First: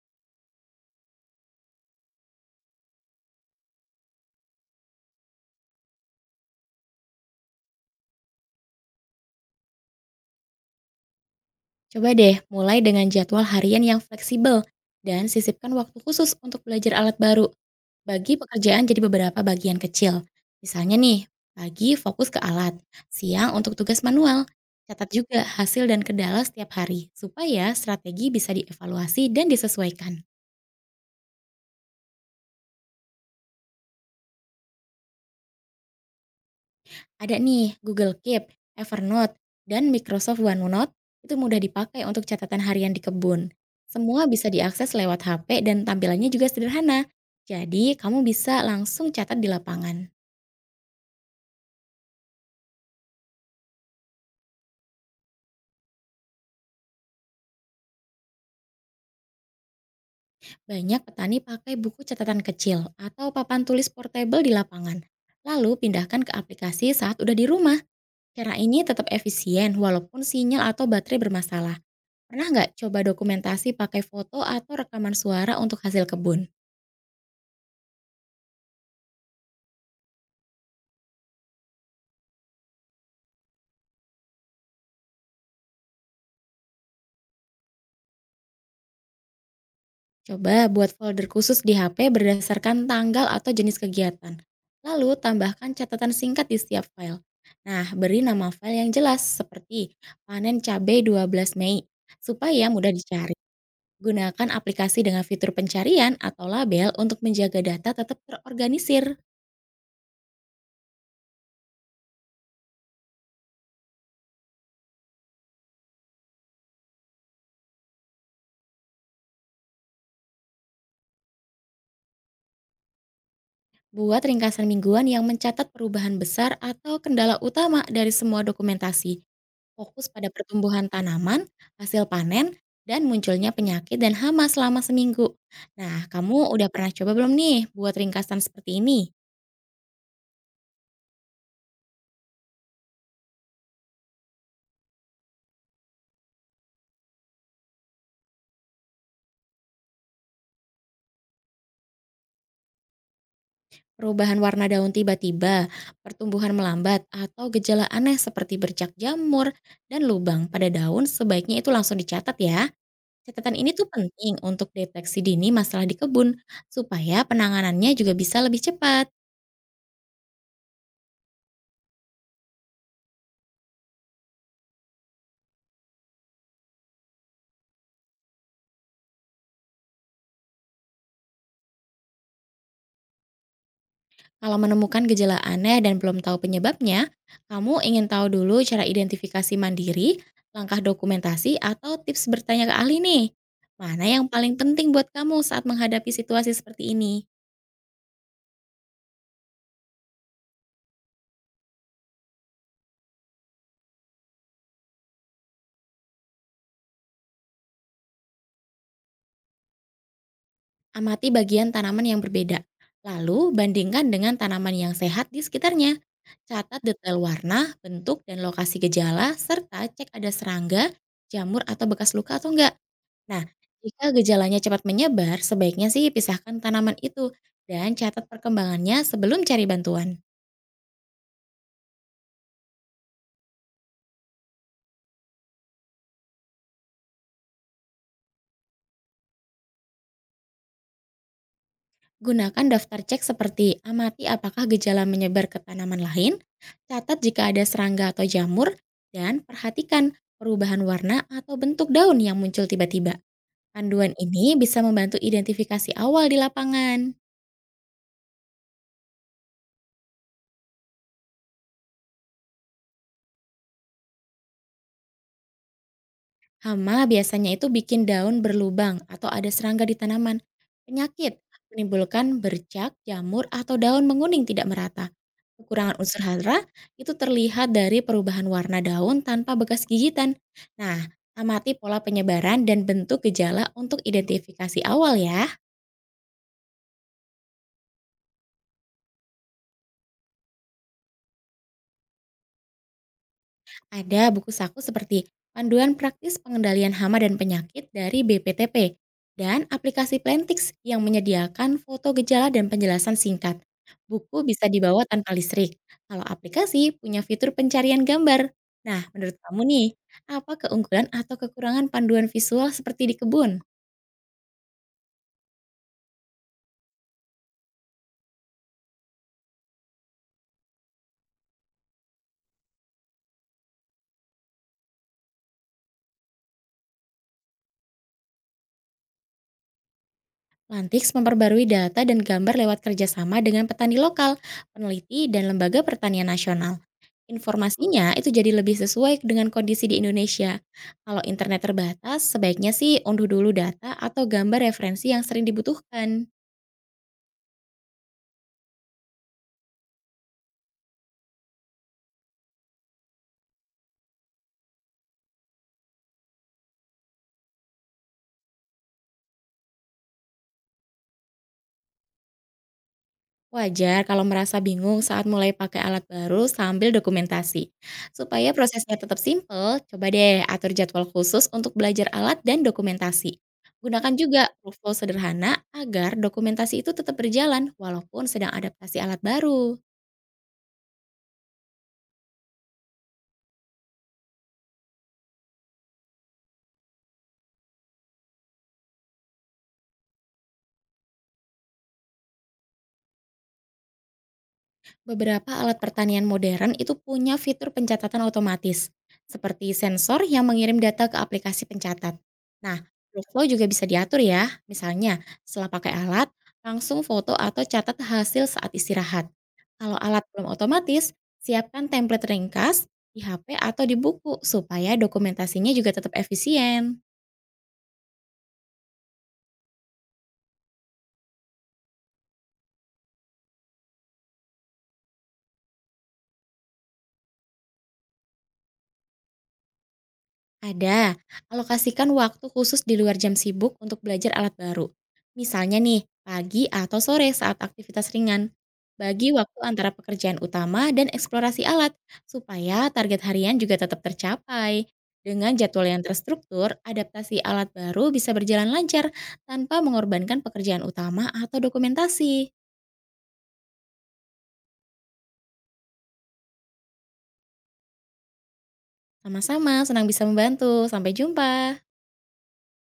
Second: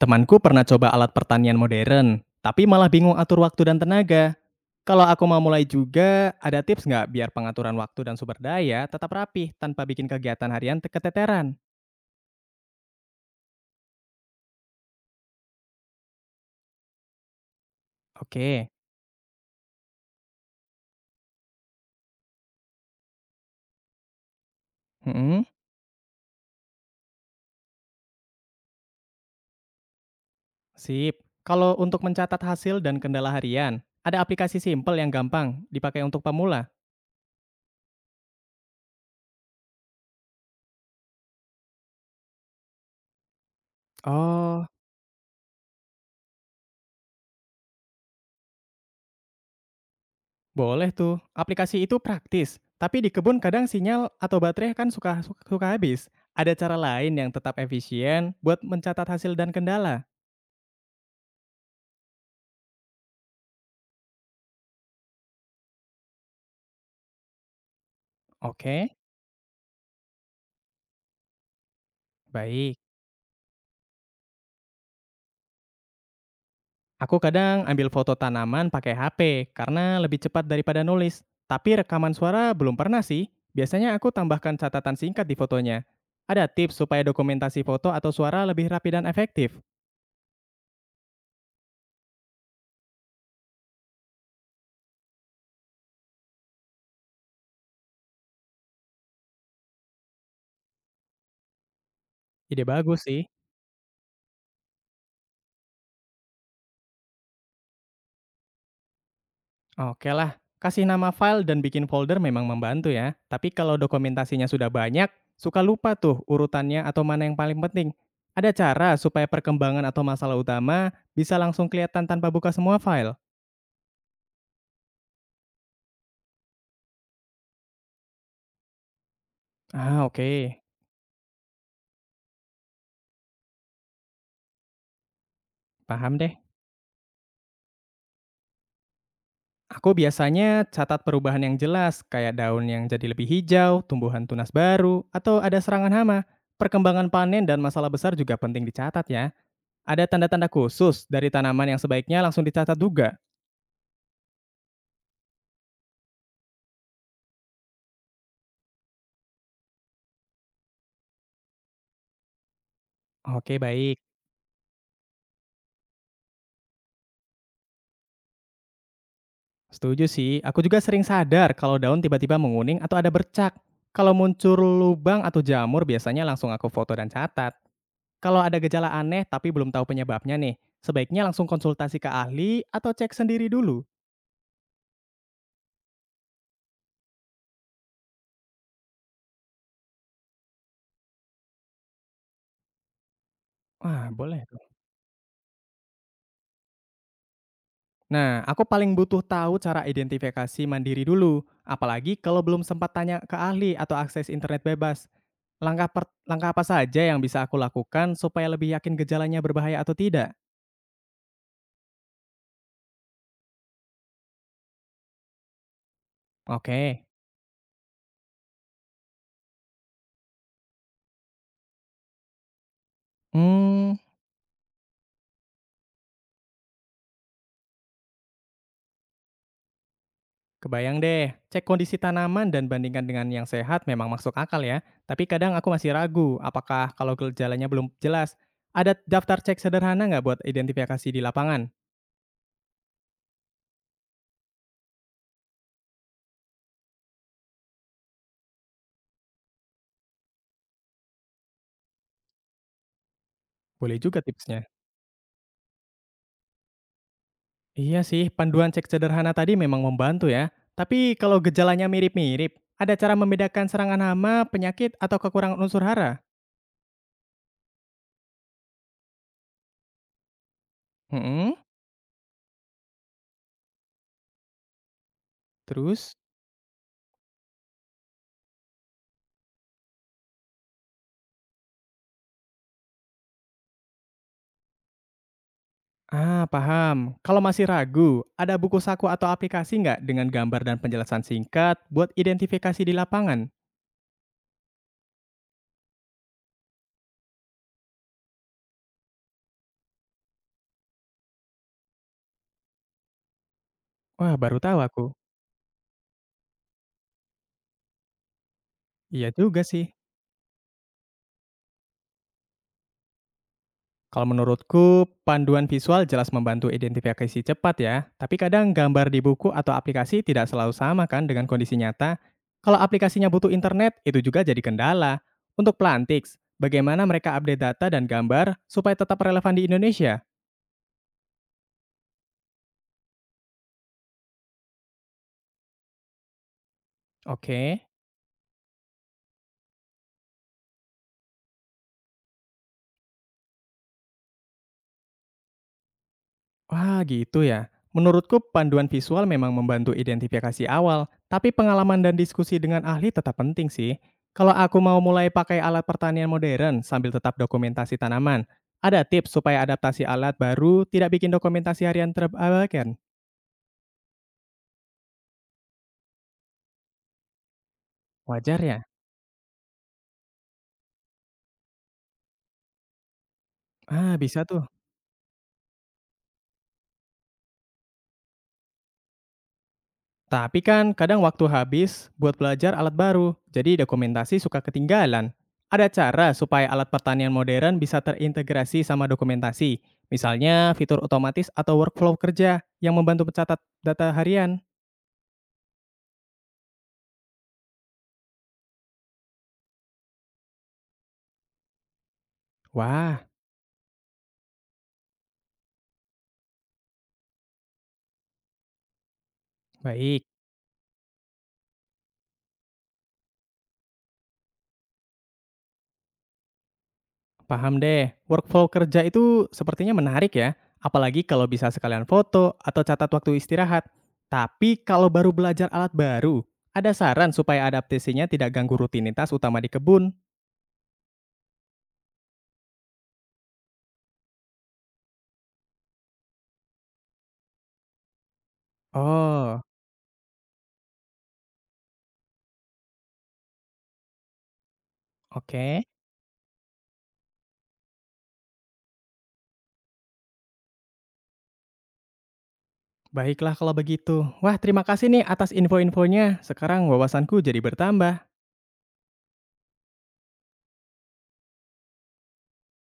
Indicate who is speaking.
Speaker 1: Temanku pernah coba alat pertanian modern, tapi malah bingung atur waktu dan tenaga. Kalau aku mau mulai juga, ada tips nggak biar pengaturan waktu dan sumber daya tetap rapih tanpa bikin kegiatan harian keteteran?
Speaker 2: Coba deh mulai dengan jadwal harian yang fleksibel dan sisipkan waktu khusus untuk belajar alat baru. Bagi
Speaker 1: Oke.
Speaker 2: pekerjaan jadi beberapa bagian kecil. Misalnya nih, pagi fokus ke alat, siang untuk tugas manual. Catat juga
Speaker 1: Mm-mm.
Speaker 2: hasil dan kendala setiap hari supaya strategi bisa dievaluasi dan disesuaikan.
Speaker 1: Sip. Kalau untuk mencatat hasil dan kendala harian, ada aplikasi simple yang gampang dipakai untuk pemula.
Speaker 2: Ada nih Google Keep, Evernote, dan Microsoft OneNote itu mudah dipakai untuk catatan harian di kebun. Semua bisa
Speaker 1: Oh,
Speaker 2: diakses lewat HP dan tampilannya juga sederhana. Jadi, kamu bisa langsung catat di lapangan.
Speaker 1: boleh tuh. Aplikasi itu praktis, tapi di kebun kadang sinyal atau baterai kan suka suka suka habis. Ada cara lain yang tetap efisien buat mencatat hasil dan kendala.
Speaker 2: Banyak petani pakai buku catatan kecil atau papan tulis portable di lapangan. Lalu pindahkan ke aplikasi saat udah di rumah. Cara ini
Speaker 1: Oke,
Speaker 2: tetap efisien walaupun sinyal atau baterai bermasalah. Pernah nggak
Speaker 1: baik.
Speaker 2: coba dokumentasi pakai foto atau rekaman suara untuk hasil kebun?
Speaker 1: Aku kadang ambil foto tanaman pakai HP karena lebih cepat daripada nulis. Tapi rekaman suara belum pernah sih. Biasanya aku tambahkan catatan singkat di fotonya. Ada tips supaya dokumentasi foto atau suara lebih rapi dan efektif?
Speaker 2: Coba buat folder khusus di HP berdasarkan tanggal atau jenis kegiatan. Lalu tambahkan catatan singkat di setiap file. Nah, beri nama file yang jelas seperti panen cabai 12 Mei
Speaker 1: Ide
Speaker 2: supaya mudah
Speaker 1: bagus sih.
Speaker 2: dicari. Gunakan aplikasi dengan fitur pencarian atau label untuk menjaga data tetap terorganisir.
Speaker 1: Oke lah, kasih nama file dan bikin folder memang membantu ya. Tapi kalau dokumentasinya sudah banyak, suka lupa tuh urutannya atau mana yang paling penting. Ada cara supaya perkembangan atau masalah utama bisa langsung kelihatan tanpa buka semua file?
Speaker 2: Buat ringkasan mingguan yang mencatat perubahan besar atau kendala utama dari semua dokumentasi.
Speaker 1: Ah,
Speaker 2: Fokus pada
Speaker 1: oke.
Speaker 2: pertumbuhan tanaman, hasil panen, dan munculnya penyakit dan hama selama seminggu. Nah,
Speaker 1: Paham deh.
Speaker 2: kamu udah pernah coba belum nih buat ringkasan seperti ini?
Speaker 1: Aku biasanya catat perubahan yang jelas, kayak daun yang jadi lebih hijau, tumbuhan tunas baru, atau ada serangan hama. Perkembangan panen dan masalah besar juga penting dicatat ya. Ada tanda-tanda khusus dari tanaman yang sebaiknya langsung dicatat juga.
Speaker 2: Perubahan warna daun tiba-tiba, pertumbuhan melambat, atau gejala aneh seperti bercak jamur dan lubang pada daun sebaiknya itu langsung dicatat ya. Catatan
Speaker 1: Oke,
Speaker 2: ini tuh
Speaker 1: baik.
Speaker 2: penting untuk deteksi dini masalah di kebun, supaya penanganannya juga bisa lebih cepat.
Speaker 1: Setuju sih. Aku juga sering sadar kalau daun tiba-tiba menguning atau ada bercak. Kalau muncul lubang atau jamur, biasanya langsung aku foto dan catat. Kalau ada gejala aneh tapi belum tahu penyebabnya nih, sebaiknya langsung konsultasi ke ahli atau cek sendiri dulu.
Speaker 2: Kalau menemukan gejala aneh dan belum tahu penyebabnya, kamu ingin tahu dulu cara identifikasi mandiri, langkah dokumentasi, atau tips bertanya ke ahli nih. Mana
Speaker 1: Wah,
Speaker 2: yang
Speaker 1: boleh.
Speaker 2: paling penting buat kamu saat menghadapi situasi seperti ini?
Speaker 1: Nah, aku paling butuh tahu cara identifikasi mandiri dulu, apalagi kalau belum sempat tanya ke ahli atau akses internet bebas. Langkah apa saja yang bisa aku lakukan supaya lebih yakin gejalanya berbahaya atau tidak?
Speaker 2: Amati bagian tanaman yang berbeda, lalu bandingkan dengan tanaman yang sehat di sekitarnya. Catat
Speaker 1: Oke.
Speaker 2: detail warna, bentuk, dan lokasi gejala, serta cek ada serangga, jamur, atau bekas luka atau enggak. Nah,
Speaker 1: Hmm,
Speaker 2: jika gejalanya cepat menyebar, sebaiknya sih pisahkan tanaman itu dan catat perkembangannya sebelum cari bantuan.
Speaker 1: kebayang deh. Cek kondisi tanaman dan bandingkan dengan yang sehat memang masuk akal ya. Tapi kadang aku masih ragu apakah kalau gejalanya belum jelas. Ada daftar cek sederhana nggak buat identifikasi di lapangan?
Speaker 2: Gunakan daftar cek seperti amati apakah gejala menyebar ke tanaman lain, catat jika ada serangga atau jamur, dan perhatikan perubahan warna atau bentuk daun yang muncul tiba-tiba.
Speaker 1: Boleh
Speaker 2: Panduan
Speaker 1: juga
Speaker 2: ini
Speaker 1: tipsnya.
Speaker 2: bisa membantu identifikasi awal di lapangan.
Speaker 1: Iya sih, panduan cek sederhana tadi memang membantu ya. Tapi kalau gejalanya mirip-mirip, ada cara membedakan serangan hama, penyakit, atau kekurangan unsur hara?
Speaker 2: Hama biasanya itu bikin daun berlubang atau ada serangga di tanaman. Penyakit
Speaker 1: Hmm,
Speaker 2: menimbulkan bercak, jamur, atau daun menguning tidak merata. Kekurangan
Speaker 1: terus?
Speaker 2: unsur hara itu terlihat dari perubahan warna daun tanpa bekas gigitan. Nah, amati pola penyebaran dan bentuk gejala untuk identifikasi awal ya.
Speaker 1: Ah, paham. Kalau masih ragu, ada buku saku atau aplikasi nggak dengan gambar dan penjelasan singkat buat identifikasi di lapangan?
Speaker 2: Ada buku saku seperti Panduan Praktis Pengendalian Hama dan Penyakit dari BPTP dan aplikasi Plantix yang menyediakan foto gejala dan penjelasan singkat.
Speaker 1: Wah,
Speaker 2: Buku
Speaker 1: baru
Speaker 2: bisa
Speaker 1: tahu
Speaker 2: dibawa
Speaker 1: aku.
Speaker 2: tanpa listrik, kalau aplikasi punya fitur pencarian gambar. Nah,
Speaker 1: Iya
Speaker 2: menurut kamu
Speaker 1: juga sih.
Speaker 2: nih, apa keunggulan atau kekurangan panduan visual seperti di kebun?
Speaker 1: Kalau menurutku, panduan visual jelas membantu identifikasi cepat ya, tapi kadang gambar di buku atau aplikasi tidak selalu sama kan dengan kondisi nyata. Kalau aplikasinya butuh internet, itu juga jadi kendala. Untuk Plantix, bagaimana mereka update data dan gambar supaya tetap relevan di Indonesia?
Speaker 2: Plantix memperbarui data dan gambar lewat kerjasama dengan petani lokal, peneliti, dan lembaga pertanian nasional.
Speaker 1: Oke.
Speaker 2: Informasinya itu jadi lebih sesuai dengan kondisi di Indonesia. Kalau internet terbatas, sebaiknya sih unduh dulu data atau gambar referensi yang sering dibutuhkan.
Speaker 1: Wah, gitu ya. Menurutku panduan visual memang membantu identifikasi awal, tapi pengalaman dan diskusi dengan ahli tetap penting sih. Kalau aku mau mulai pakai alat pertanian modern sambil tetap dokumentasi tanaman, ada tips supaya adaptasi alat baru tidak bikin dokumentasi harian terabaikan?
Speaker 2: Wajar kalau merasa bingung saat mulai pakai alat baru sambil dokumentasi. Supaya
Speaker 1: Wajar ya?
Speaker 2: prosesnya tetap simpel, coba deh atur jadwal khusus untuk belajar alat dan dokumentasi. Gunakan
Speaker 1: Ah, bisa
Speaker 2: juga
Speaker 1: tuh.
Speaker 2: workflow sederhana agar dokumentasi itu tetap berjalan walaupun sedang adaptasi alat baru.
Speaker 1: Tapi kan kadang waktu habis buat belajar alat baru, jadi dokumentasi suka ketinggalan. Ada cara supaya alat pertanian modern bisa terintegrasi sama dokumentasi, misalnya fitur otomatis atau workflow kerja yang membantu mencatat data harian.
Speaker 2: Beberapa alat pertanian modern itu punya fitur pencatatan otomatis, seperti sensor yang mengirim data ke aplikasi pencatat. Nah,
Speaker 1: Wah,
Speaker 2: workflow juga bisa diatur ya, misalnya setelah pakai alat, langsung foto atau catat hasil saat istirahat. Kalau alat
Speaker 1: baik.
Speaker 2: belum otomatis, siapkan template ringkas di HP atau di buku supaya dokumentasinya juga tetap efisien.
Speaker 1: Paham deh, workflow kerja itu sepertinya menarik ya, apalagi kalau bisa sekalian foto atau catat waktu istirahat. Tapi kalau baru belajar alat baru, ada saran supaya adaptasinya tidak ganggu rutinitas utama di kebun.
Speaker 2: Ada, alokasikan waktu khusus di luar jam sibuk untuk belajar alat baru. Misalnya nih, pagi atau sore saat aktivitas ringan. Bagi waktu
Speaker 1: Oh,
Speaker 2: antara pekerjaan utama dan eksplorasi alat, supaya target harian juga tetap tercapai. Dengan jadwal
Speaker 1: oke,
Speaker 2: yang terstruktur, adaptasi alat baru bisa berjalan lancar tanpa mengorbankan pekerjaan utama atau dokumentasi.
Speaker 1: baiklah kalau begitu. Wah, terima kasih nih atas info-infonya. Sekarang wawasanku jadi bertambah.
Speaker 2: Sama-sama, senang bisa membantu. Sampai jumpa.